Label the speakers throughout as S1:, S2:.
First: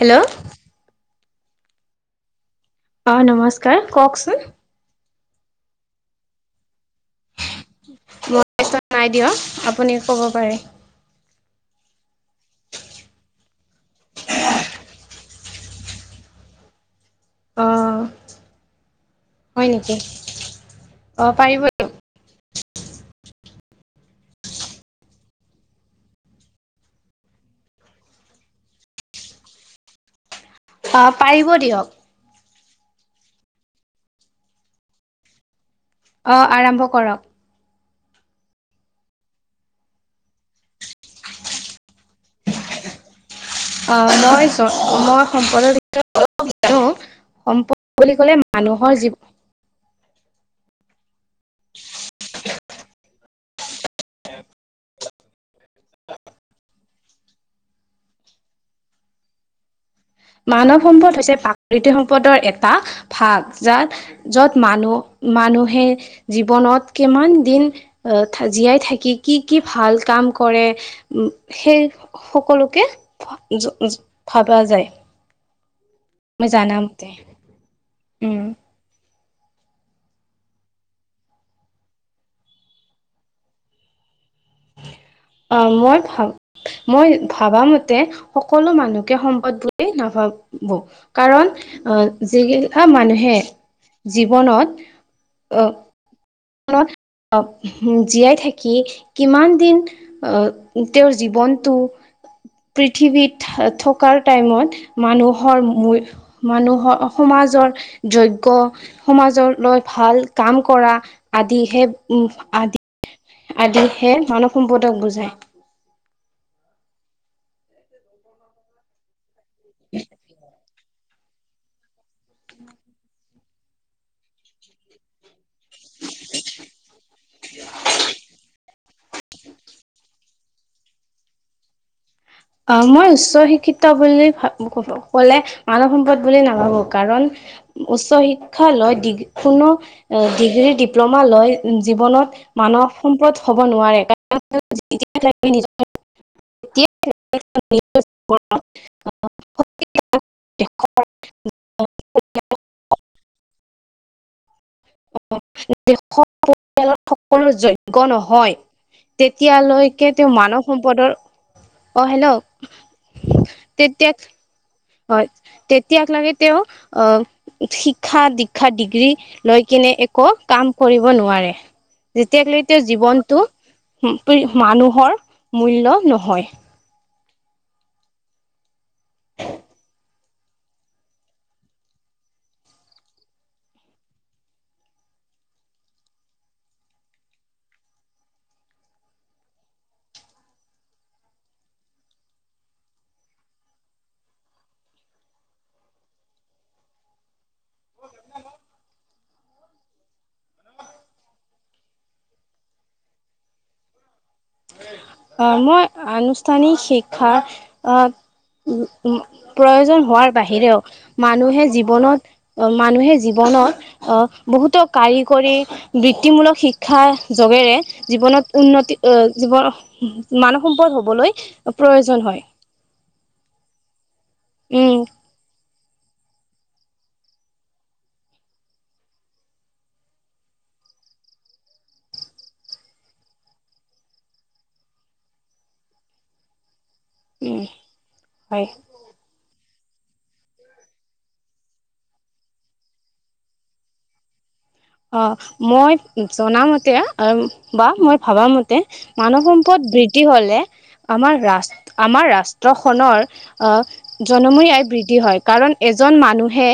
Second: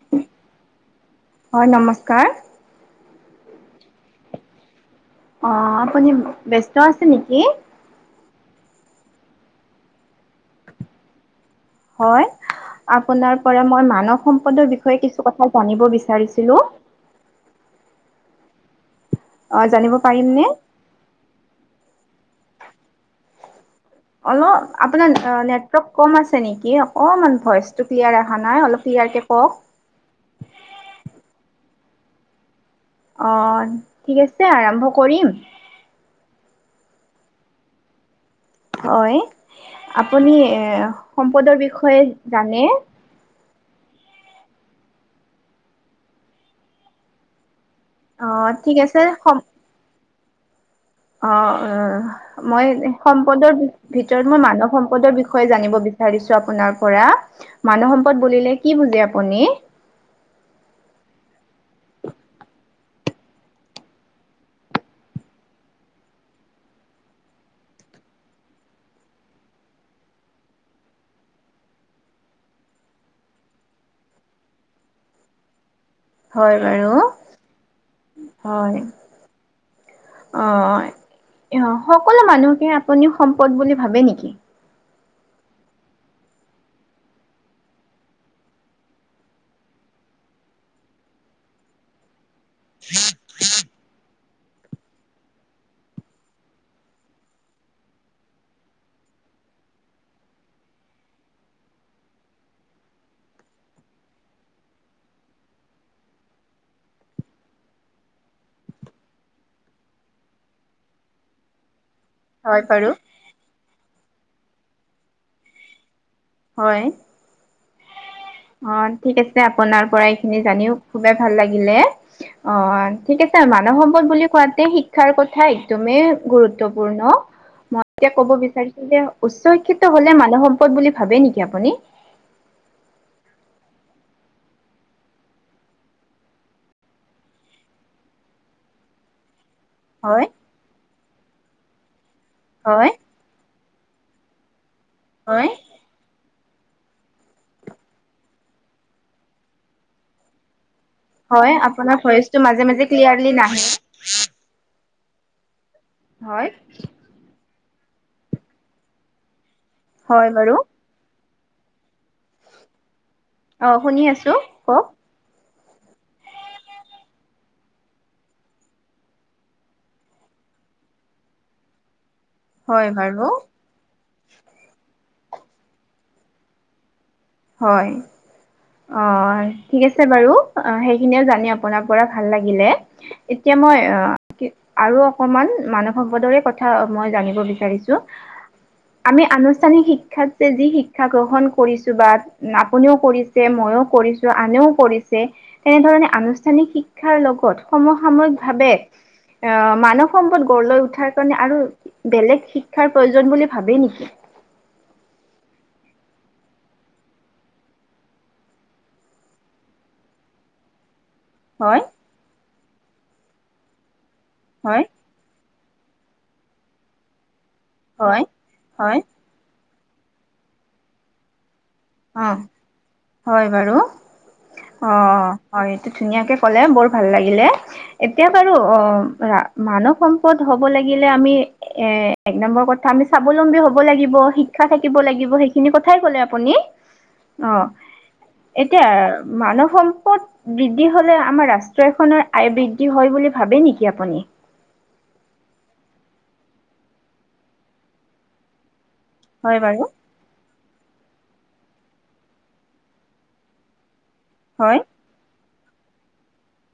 S1: Hello?
S2: হয়, নমস্কাৰ।
S1: অ' নমস্কাৰ, কওঁকচোন।
S2: অ', আপুনি ব্যস্ত আছে নেকি?
S1: মই ব্যস্ত নাই দিয়ক। আপুনি ক'ব পাৰে।
S2: হয়, আপোনাৰ পৰা মই মানৱ সম্পদৰ বিষয়ে কিছু কথা জানিব বিচাৰিছিলোঁ।
S1: অ
S2: অ
S1: হয়
S2: জানিব
S1: নেকি?
S2: পাৰিমনে
S1: অ পাৰিব
S2: অলপ আপোনাৰ নেটৱৰ্ক কম আছে নেকি? অকণমান ভইচটো ক্লিয়াৰ অহা নাই, অলপ ক্লিয়াৰকে কওক।
S1: আ পাৰিব দিয়ক।
S2: অ ঠিক আছে আৰম্ভ কৰিম।
S1: অ আৰম্ভ কৰক।
S2: হয় আপুনি এ সম্পদৰ বিষয়ে জানে।
S1: অ মই মই সম্পদৰ বিষয়ে অলপ জানো সম্পদ বুলি
S2: অ
S1: ক'লে
S2: ঠিক
S1: মানুহৰ
S2: আছে
S1: জিৱ
S2: সম অ উ। মই সম্পদৰ ভিতৰত মই মানৱ সম্পদৰ বিষয়ে জানিব বিচাৰিছো আপোনাৰ পৰা, মানুহ সম্পদ বুলিলে কি বুজে আপুনি?
S1: মানৱ সম্পদ হৈছে প্ৰাকৃতিক সম্পদৰ এটা ভাগ যাত য'ত মানুহ, মানুহে জীৱনত কিমান দিন আহ জীয়াই থাকি কি কি ভাল কাম কৰে সেই সকলোকে য য ভাবা যায়। মই
S2: হয়
S1: জানা
S2: বাৰু
S1: মতে।
S2: হয়। অ সকলো মানুহকে আপুনি সম্পদ বুলি ভাবে নেকি?
S1: অ মই ভাব মই ভাবা মতে সকলো মানুহকে সম্পদ বুলি নাভাবো। কাৰণ আহ জিগিলা মানুহে জীৱনত আহ ত জীয়াই থাকি কিমান দিন আহ তেওঁৰ জীৱনটো পৃথিৱীত থকাৰ টাইমত মানুহৰ মানুহৰ সমাজৰ যোগ্য সমাজলৈ ভাল কাম কৰা আদিহে উম
S2: হয়
S1: আদি
S2: বাৰু
S1: আদিহে মানৱ সম্পদক বুজায়।
S2: হয়।
S1: [inaudible]
S2: ঠিক আছে আপোনাৰ পৰা এইখিনি জানিও খুবেই ভাল লাগিলে, অ ঠিক মানৱ সম্পদ বুলি কোৱাতে শিক্ষাৰ কথা একদমেই গুৰুত্বপূৰ্ণ। মই এতিয়া ক'ব বিচাৰিছো যে উচ্চ শিক্ষিত হ'লে মানৱ সম্পদ বুলি ভাবে নেকি আপুনি?
S1: অ মই উচ্চ শিক্ষিত বুলি ভাব ক'লে মানৱ সম্পদ বুলি নাভাবো কাৰণ উচ্চ শিক্ষা লৈ ডিগ্ৰী কোনো
S2: হয়,
S1: ডিগ্ৰীৰ ডিপ্লমা লয় জীৱনত মানৱ
S2: হয়,
S1: সম্পদ হ'ব নোৱাৰে।
S2: হয়,
S1: [unintelligible] [unintelligible]
S2: হয় আপোনাৰ ভইচটো মাজে মাজে ক্লিয়াৰলি নাহে।
S1: [unintelligible]
S2: হয়।
S1: সকলো যোগ্য নহয় তেতিয়ালৈকে
S2: হয়
S1: তেওঁ
S2: বাৰু
S1: মানৱ সম্পদৰ অ হেল্ল!
S2: অ শুনি
S1: তেতিয়া
S2: আছো কওক।
S1: হয় তেতিয়াক লাগে তেওঁ অ শিক্ষা দীক্ষা ডিগ্ৰী লৈ কিনে একো কাম কৰিব নোৱাৰে যেতিয়াক লেতিয়াক
S2: হয় বাৰু
S1: জীৱনতটো মানুহৰ মূল্য নহয়
S2: হয় অ', ঠিক আছে বাৰু। অ', সেইখিনিয়ও জানি আপোনাৰ পৰা, ভাল লাগিলে। এতিয়া মই আ', কি আৰু অকমান, মানৱ সম্পদৰে কথা মই জানিব বিচাৰিছো। আমি আনুষ্ঠানিক শিক্ষাত যে, যি শিক্ষা গ্ৰহণ কৰিছ বাট আপুনিও কৰিছে, ময়ও কৰিছো, আনেও কৰিছে। তেনেধৰণে আনুষ্ঠানিক শিক্ষাৰ লগত, সমসাময়িকভাৱে আ' মানৱ সম্পদ, গঢ় লৈ উঠাৰ কাৰণে আৰু বেলেগ শিক্ষাৰ, প্ৰয়োজন বুলি ভাবে নিকি
S1: আ মই আনুষ্ঠানিক শিক্ষা আ' উম উম, প্ৰয়োজন হোৱাৰ বাহিৰেও মানুহে
S2: হয়
S1: জীৱনত, মানুহে জীৱনত, অহ' বহুতো
S2: হয়
S1: কাৰিকৰী বৃত্তিমূলক শিক্ষাৰ জগেৰে,
S2: হয়
S1: জীৱনত
S2: হয়
S1: উন্নতি অ জীৱন, মানৱ সম্পদ হ'বলৈ প্ৰয়োজন
S2: অ
S1: হয়।
S2: হয় বাৰু,
S1: উম
S2: অ' হয়, এইটো ধুনীয়াকে ক'লে, বৰ ভাল লাগিলে। এতিয়া বাৰু অ' মানৱ সম্পদ হব লাগিলে আমি এ এক নম্বৰ কথা, আমি স্বাৱলম্বী হব লাগিব, শিক্ষা থাকিব লাগিব, সেইখিনি কথাই কলে আপুনি।
S1: উম
S2: অঁ',
S1: হয়
S2: এতিয়া মানৱ সম্পদ বৃদ্ধি হলে, আমাৰ ৰাষ্ট্ৰ এখনৰ আয় বৃদ্ধি হয় বুলি, ভাবে নিকি আপুনি
S1: অ' মই জনা মতে অ বা মই ভবা মতে মানৱ
S2: হয়
S1: সম্পদ
S2: বাৰু
S1: বৃদ্ধি হলে, আমাৰ ৰাষ্ আমাৰ ৰাষ্ট্ৰখনৰ আ জনমূৰী
S2: হয়
S1: আই বৃদ্ধি হয়। কাৰণ, এজন মানুহে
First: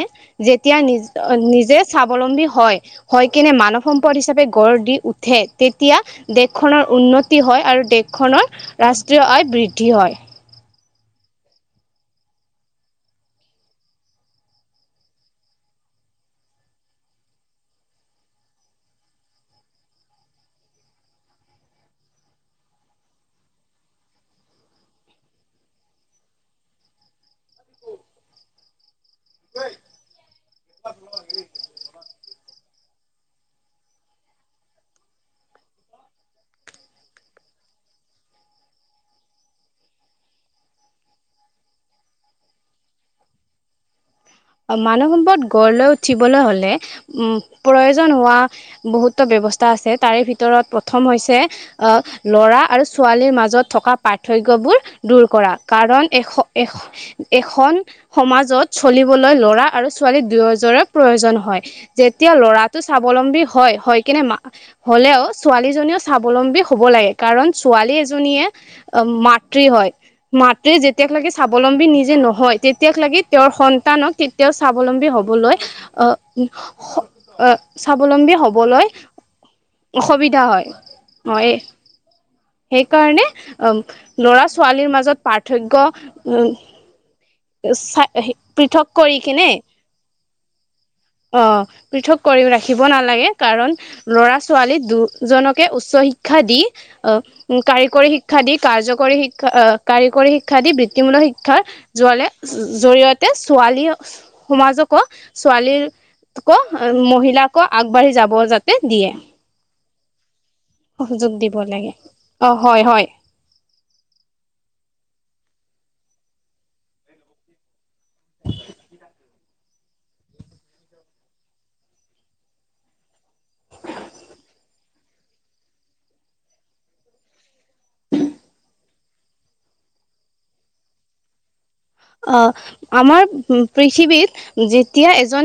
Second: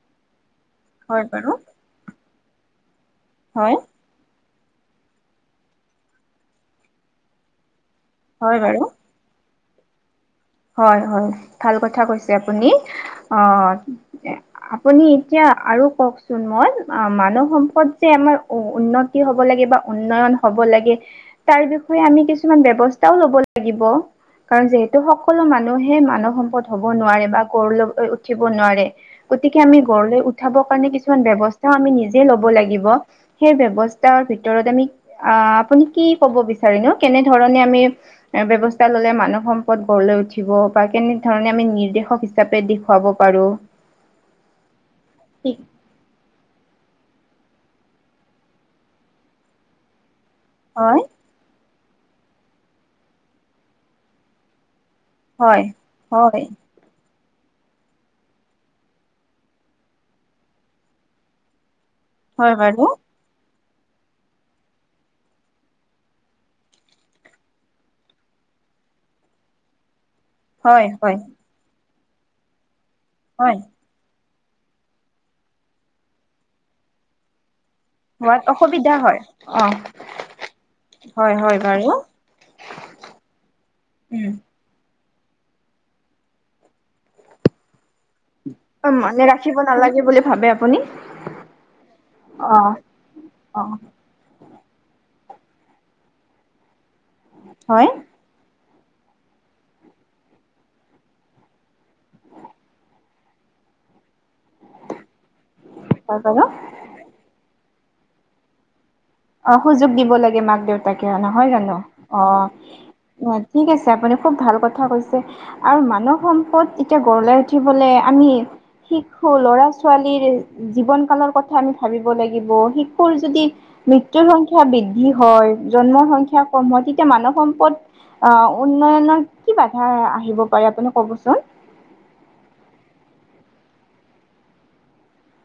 S1: যেতিয়া নিজ,
S2: হয় বাৰু
S1: নিজে স্বাৱলম্বী হয়, হয় কেনে মানৱ সম পদ হিচাপে গঢ় দি উঠে, তেতিয়া দেশখনৰ উন্নতি হয়, আৰু দেশ খনৰ,
S2: হয়
S1: ৰাষ্ট্ৰীয় আয় বৃদ্ধি হয়।
S2: হয়-হয়, ভাল কথা কৈছে আপুনি অ' আপুনি এতিয়া আৰু কওকচোন মই, আ মানৱ সম্পদ যে আমাৰ, উ উন্নত তি হ'ব লাগে বা উন্নয়ন হ'ব লাগে, তাৰ বিষয়ে, আমি কিছুমান ব্যৱস্থাও লব লাগিব কাৰণ, যিহেতু সক সকলো মানুহে মানৱ সম্পদ হ'ব নোৱাৰে, বা গঢ় লৈ উঠিব নোৱাৰে। গতিকে আমি গড়লৈ উঠাবৰ কাৰণে, কিছুমান ব্যৱস্থা আমি নিজে ল'ব লাগিব। সেই ব্যৱস্থাৰ ভিতৰত আমি, আ' আপুনি কি কব বিচাৰ নো কেনেধৰণে আমি এ ব্যৱস্থা ললে, মানৱ সম্পদ গড়লৈ উঠিব, বা কেনে ধৰণে আমি, নিৰ্দেশক হিচাপে দেখুৱাব পাৰো।
S1: অ' মানৱ সম্পদ
S2: ঠিক
S1: গঢ় লৈ উঠিবলৈ হ'লে, উম প্ৰয়োজন হোৱা বহুতো ব্যৱস্থা আছে তাৰে ভিত ভিতৰত প্ৰথম
S2: হয়
S1: হৈছে, অ ল'ৰা আৰু ছোৱালীৰ মাজত থকা পাৰ্থক্যবোৰ দূৰ কৰা
S2: হয়
S1: কাৰণ, এশ
S2: হয়
S1: এ এখন সমাজত চলিব লৈ ল'ৰা আৰু ছোৱালী দুয়োজৰে প্ৰয়োজন হয়। যেতিয়া
S2: হয়
S1: লৰাটো
S2: বাৰু
S1: স্বাৱলম্বী হয়, হয় কেনে হ'লেও, ছোৱালীজনীও স্বাৱলম্বী হব লাগে কাৰণ ছোৱালী এজনীয়ে অ' মাতৃ হয়। মাতৃ
S2: হয় হয়
S1: যেতিয়াকলাগি স্বাৱলম্বী নিজে নহয়, তেতিয়াকলাগি তেওঁৰ
S2: হয়
S1: সন ন্তান তেতিয়াও স্বাৱলম্বী হবলৈ অ হ অ স্বাৱলম্বী
S2: হোৱাত
S1: হ'বলৈ,
S2: অসুবিধা হয় অ
S1: অসুবিধা হয়। সেইকাৰণে অ'
S2: উম
S1: ল'ৰা ছোৱালীৰ মাজত পাৰ্থক্য পৃথক কৰি
S2: মানে,
S1: কিনে
S2: ৰাখিব নালাগে বুলি ভাবে আপুনি?
S1: অ', পৃথক কৰি
S2: অ
S1: ৰাখিব নালাগে।
S2: অ
S1: কাৰণ ল'ৰা ছোৱালী দুজনকে উচ্চ শিক্ষা দি, আহ'
S2: হয়
S1: কাৰিকৰী শি শিক্ষা দি কাৰ্যকৰী শিক্ষা কাৰিকৰী শিক্ষা দি বৃত্তিমূলক শিক্ষাৰ যোৱালে জৰিয়তে তে ছোৱালী সমাজকো ছোৱালীৰ ক
S2: [inaudible]
S1: মহিলাকো আগবাঢ়ি যাব যাতে দিয়ে।
S2: অ', সুযোগ দিব লাগে মাক দেউতাকে
S1: সুযোগ
S2: নহয়,
S1: দিব
S2: জানো
S1: লাগে
S2: অ'।
S1: হয় হয়
S2: ঠিকে আছে আপুনি খুব ভাল কথা কৈছে। আৰু মানৱ সম্পদ এতিয়া গঢ় লৈ উঠিবলৈ আমি সিকো ল'ৰা-ছোৱালীৰ জীৱন কালৰ কথা আমি ভাবিব লাগিব, শিশুৰ যদি মৃত্যুৰ সংখ্যা বৃদ্ধি হয়, জন্মৰ সংখ্যা কম হয় তেতিয়া মানৱ সম্পদ অ', উন্নয়নৰ কি বাধা আহিব পাৰে আপুনি ক'বচোন?
S1: অ', আমাৰ পৃথিৱীত যেতিয়া এজন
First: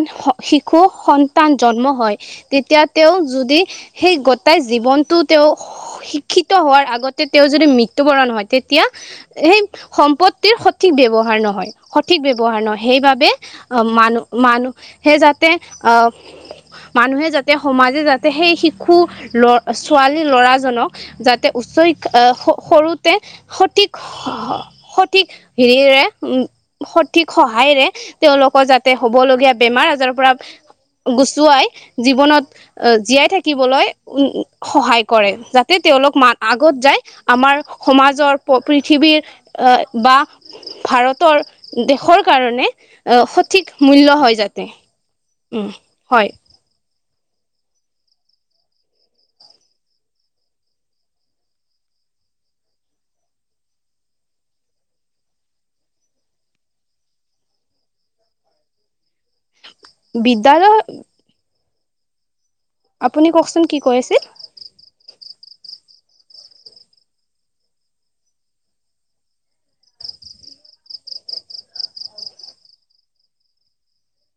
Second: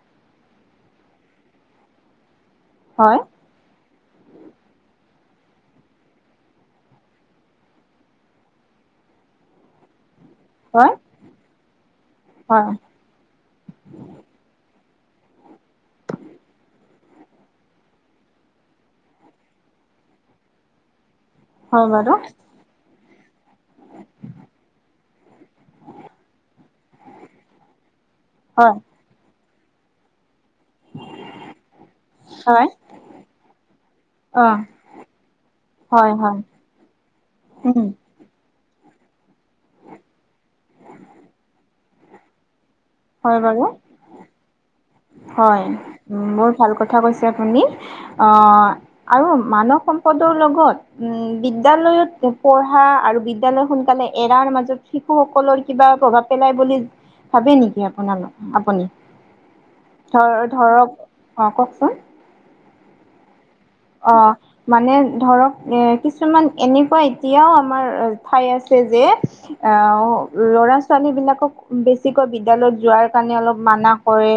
S1: শিশু সন্তান জন্ম হয়, তেতিয়া তেওঁ
S2: হয়
S1: যদি সেই গোটাই জীৱনটো তেওঁ শিক্ষিত হোৱাৰ আগতে তেওঁ যদি মৃত্যুবৰণ হয়, তেতিয়া সেই সম্পদ
S2: হয়
S1: সঠিক ব্যৱহাৰ নহয়, সঠিক ব্যৱহাৰ
S2: হয়
S1: নহয়, সেইবাবে অ', মানু-মানুহে যাতে অ' মানুহে যাতে সমাজে যাতে সেই শিশু ছোৱালী ল'ৰাজনক যাতে উচ্চ
S2: হয়
S1: শিক্ষা
S2: বাৰু
S1: আহ সৰুতে সঠিক সঠিক হেৰিৰে উম, সঠিক সহায়ৰে তেওঁলোকৰ
S2: হয়
S1: যাতে হ'বলগীয়া বেমাৰ আজাৰৰ পৰা গুচুৱাই, জীৱনত
S2: হয়
S1: আহ, জীয়াই থাকিবলৈ উ,
S2: অ
S1: সহায় কৰে যাতে তেওঁলোক
S2: হয় হয়
S1: আগত যায়। আমাৰ
S2: উম
S1: সমাজৰ পৃথিৱীৰ বা ভাৰতৰ দেশৰ কাৰণে অ',
S2: হয়
S1: সঠিক
S2: বাৰু
S1: মূল্য হয় যাতে।
S2: হয়,
S1: উম হয়
S2: বহুত ভাল কথা কৈছে আপুনি। অ' আৰু মানৱ সম্পদৰ লগত বিদ্যালয়ৰ পঢ়া আৰু বিদ্যালয় সোনকালে এৰাৰ মাজত শিশুসকলৰ কিবা প্ৰভাৱ পেলাই বুলি ভাবে নেকি আপোনালোক আপুনি? ধৰ
S1: বিদ্যালয়
S2: ধৰক অ', কওকচোন।
S1: আপুনি কওকচোন কি কৈ
S2: অ
S1: আছিল?
S2: মানে ধৰক এ কিছুমান এনেকুৱা এতিয়াও আমাৰ ঠাই আছে যে। আহ, ল'ৰা-ছোৱালী বিলাকক বেছিকৈ বিদ্যালয়ত যোৱাৰ কাৰণে অলপ মানা কৰে।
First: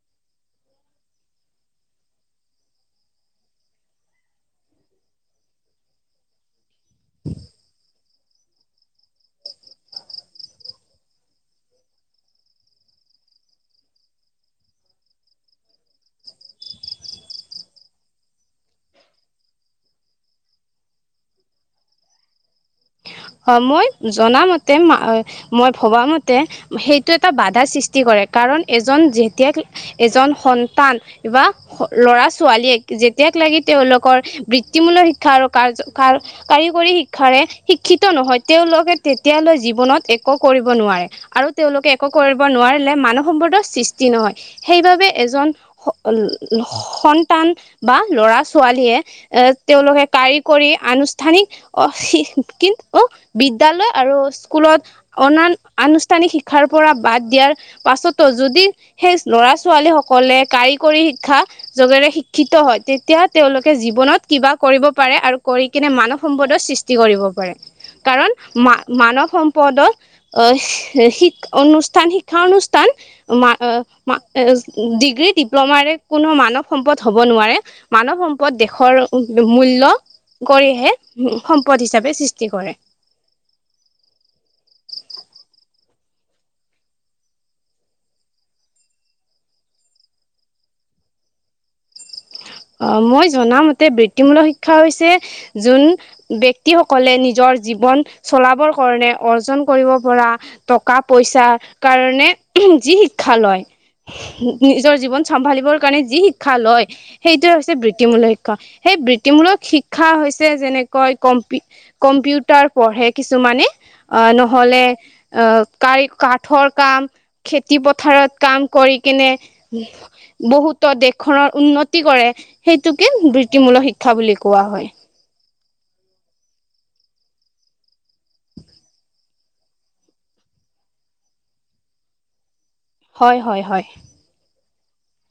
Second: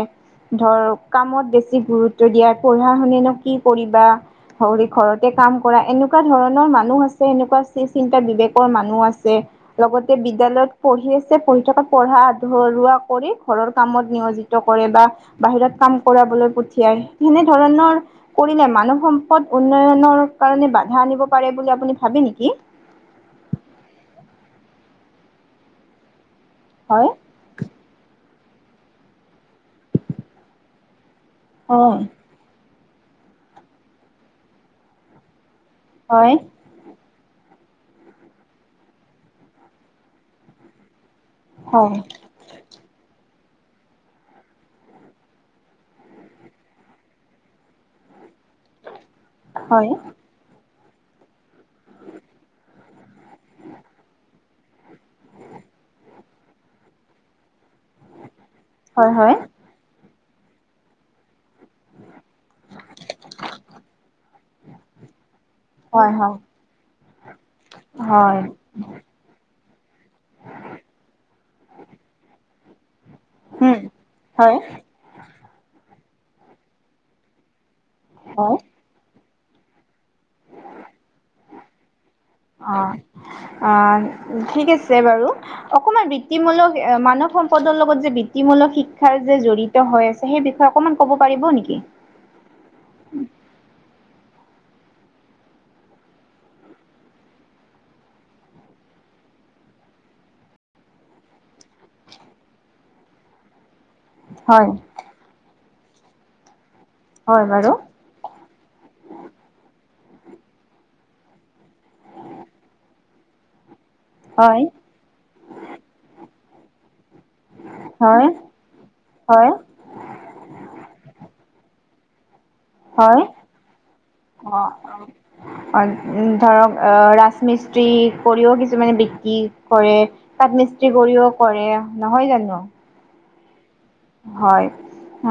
S2: ধৰ কামত বেছি গুৰুত্ব দিয়া, পঢ়া শুনি নো কি কৰিবা। ধৰি ঘৰতে কাম কৰাই এনেকুৱা ধৰণৰ মানুহ আছে এনেকুৱা চি চিন্তা বিবেকৰ মানুহ আছে। লগতে বিদ্যালয়ত পঢ়ি আছে, পঢ়ি থকাত পঢ়া আধৰুৱা কৰি ঘৰৰ কামত নিয়োজিত কৰে বা বাহিৰত কাম কৰাবলৈ পঠিয়াই, তেনেধৰণৰ কৰিলে মানুহ সম্প পথ উন্নয়নৰ কাৰণে বাধা আনিব পাৰে বুলি আপুনি ভাবে নেকি?
S1: হয়, মই জনা মতে মই ভবা মতে
S2: হয়
S1: সেইটো এটা বাধা সৃষ্টি কৰে। কাৰণ এজন যেতিয়া এজন সন্তান বা
S2: হয়
S1: ল'ৰা ছোৱালীয়ে যেতিয়াক লাগি তেওঁলোকৰ বৃত্তিমূল্য শিক্ষা আৰু কাৰ, কাৰ, কাৰ কৰি শিক্ষাৰে শিক্ষিত নহয়, তেওঁলোকে তেতিয়ালৈ জীৱনত একো কৰিব নোৱাৰে। আৰু তেওঁলোকে
S2: হয়
S1: একো কৰিব নোৱাৰিলে মানৱ সম্পদৰ সৃষ্টি নহয়। সেইবাবে এজন স সন্তান বা ল'ৰা ছোৱালীয়ে এ
S2: হয়
S1: তেওঁলোকে কাৰিকৰী আনুষ্ঠানিক শ অ' বিদ্য়ালয় আৰু স্কুলত অনান আনুষ্ঠানিক শিক্ষাৰ পৰা বাদ দিয়াৰ পাছতো যদি সেই
S2: হয়
S1: ল'ৰা-ছোৱালী সকলে কাৰিকৰী শিক্ষা যোগেৰে শিক্ষিত হয়, তেতিয়া তেওঁলোকে জীৱনত কিবা কৰিব পাৰে আৰু কৰি কিনে
S2: হয় হয়
S1: মানৱ
S2: হয়
S1: সম্পদৰ সৃষ্টি কৰিব পাৰে কাৰণ
S2: হয়
S1: মা মানৱ সম্পদত আহ শি অনুষ্ঠান শিক্ষা অনুষ্ঠান মা,
S2: উম
S1: মা
S2: হয় হয়
S1: ডিগ্ৰী, ডিপ্ল'মাৰে কোনো মানৱ সম্পদ হব নোৱাৰে। মানৱ
S2: হয়
S1: সম্পদ দেশৰ মূল্য কৰিহে সম্পদ হিচাপে সৃষ্টি টি কৰে।
S2: অ অ' ঠিক আছে বাৰু। অকমান বৃত্তিমূলক মানৱ সম্পদৰ লগত যে বৃত্তিমূলক শিক্ষাৰ যে জড়ি জড়িত হৈ আছে সেই বিষয়ে অকণমান ক'ব পাৰিব নেকি?
S1: অ' মই জনামতে বৃত্তিমূলক শিক্ষা হৈছে যোন ব্যয়ক্তি সকলে নিজৰ জীৱন চলাবৰ কাৰণে অৰ্জন কৰিব পৰা টকা পইচাৰ কাৰণে যি শিক্ষা লয়।
S2: হয়
S1: নিজৰ জীৱন চম্ভালিবৰ কাৰণে যি শিক্ষা লয়
S2: হয়
S1: সেইটোৱে
S2: বাৰু
S1: হৈছে বৃত্তিমূলক শিক্ষা সেই বৃত্তিমূলক শিক্ষা হৈছে যেনেকৈ কম্পি কম্পিউটাৰ পঢ়ে কিছুমানে। আহ
S2: হয়
S1: নহলে আহ কাৰ কাঠৰ কাম। খেতি
S2: হয়
S1: পথাৰত কাম কৰি কেনে
S2: হয়
S1: বহুতো দেশখনৰ উন্নত উন্নতি কৰে সেইটোকে
S2: হয়।
S1: বৃত্তিমূলক শিক্ষা বুলি কোৱা হয়।
S2: অ' ধৰক আহ ৰাজমিস্ত্ৰী কৰিও কিছুমানে বৃদ্ধি কৰে। কাঠ মিস্ত্ৰী কৰিও কৰে নহয় জানো।
S1: হয়, হয়, হয়।
S2: হয়।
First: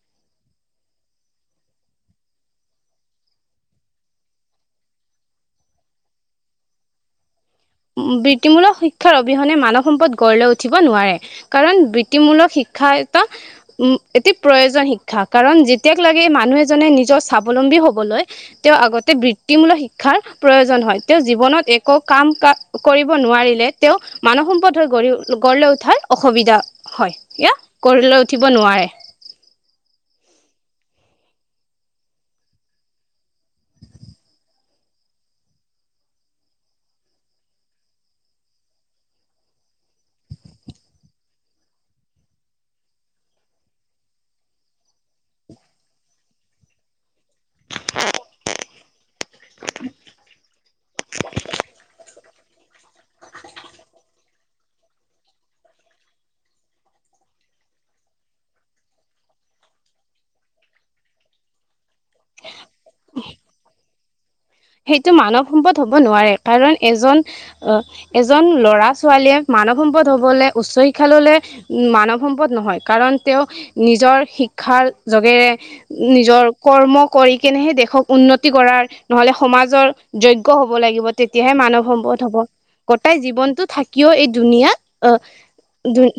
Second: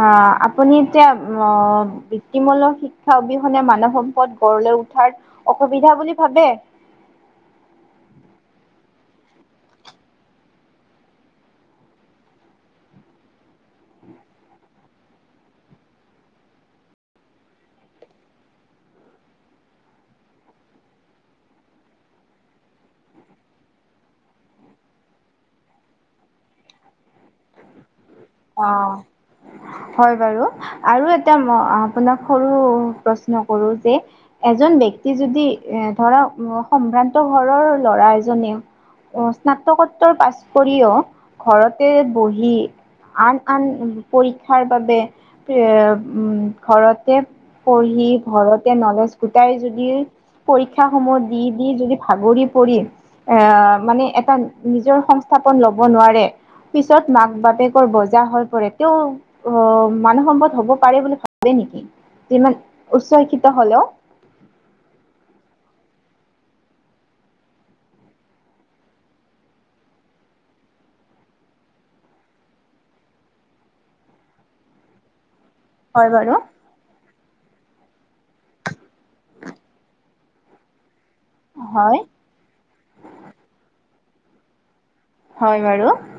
S2: অ' আপুনি যে অ' বৃত্তিমূলক শিক্ষা অবিহনে মানৱ সম্পদ গড়লৈ উঠাৰ অসুবিধা বুলি ভাবে।
S1: বৃত্তিমূলক শিক্ষাৰ অবিহনে মানৱ সম্পদ গঢ় লৈ উঠিব নোৱাৰে। কাৰণ বৃত্তিমূলক শিক্ষা এটা উম, এটি প্ৰয়োজন শিক্ষা কাৰণ যেতিয়াক লাগে মানুহ এজনে নিজৰ স্বাৱলম্বী হ'বলৈ তেওঁৰ আগতে বৃত্তিমূলক শিক্ষাৰ প্ৰয়োজন হয় তেওঁ জীৱনত একো কাম ক কৰিব নোৱাৰিলে তেওঁ মানৱ সম্পদ হৈ গঢ়ি গঢ় লৈ উঠাৰ অসুবিধা হয় এয়া গঢ় লৈ উঠিব নোৱাৰে।
S2: অ' হয় বাৰু আৰু এটা আপোনাক সৰু প্ৰশ্ন কৰো যে এজন যদি ধৰা সম্ভ্ৰান্ত ঘৰৰ ল'ৰা এজনে স্নাতকোত্তৰ পাছ কৰিও ঘৰতে বহি আন, আন পৰীক্ষাৰ বাবে উম, ঘৰতে পঢ়ি ঘৰতে নলেজ গোটাই যদি পৰীক্ষা সমূহ দি, দি যদি ভাগৰি পৰি আহ, মানে এটা নিজৰ সংস্থাপন লব নোৱাৰে পিছত মাক বাপেক কৰ বজা হৈ পৰে। তেওঁ মানৱ সম্পদ হ'ব পাৰে বুলি ভাবে নেকি? যিমান উচ্চ শিক্ষিত হলেও-
S1: সেইটো মানৱ সম্পদ হ'ব নোৱাৰে, কাৰণ এজন- অহ এজন লৰা ছোৱালীয়ে মানৱ সম্পদ হবলে উচ্চ শিক্ষা ললে- উম মানৱ সম্পদ নহয়, কাৰণ তেওঁ নিজৰ শিক্ষাৰ যগেৰে-
S2: হয় বাৰু
S1: নিজৰ কৰ্ম কৰি কিনেহে দেশক উন্নতি কৰাৰ নহলে- সমাজৰ যজ্ঞ হব লাগিব, তেতিয়াহে মানৱ
S2: হয়
S1: সম্পদ হ'ব। গোটাই জীৱনটো থাকিও এই দুুনীয়াত আহ
S2: হয় বাৰু
S1: দুন-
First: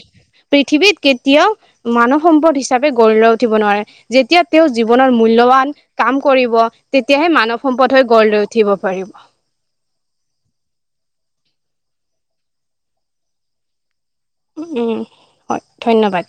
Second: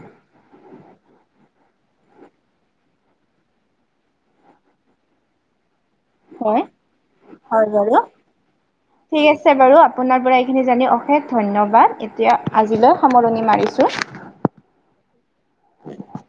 S1: পৃথিৱীত কেতিয়াও- মানৱ সম্পদ হিচাপে গঢ় লৈ উঠিব নোৱাৰে। যেতিয়া তেওঁ জীৱনৰ মূল্যৱান- কাম কৰিব,
S2: হয়
S1: তেতিয়াহে মানৱ
S2: হয়
S1: সম্পদ
S2: বাৰু
S1: হৈ গঢ় লৈ উঠিব পাৰিব।
S2: ঠিক আছে বাৰু, আপোনাৰ পৰা এইখিনি জানি অশেষ ধন্যবাদ। এতিয়া আজিলৈ সামৰণি মাৰিছোঁ।
S1: উম উম' হয় ধন্যবাদ।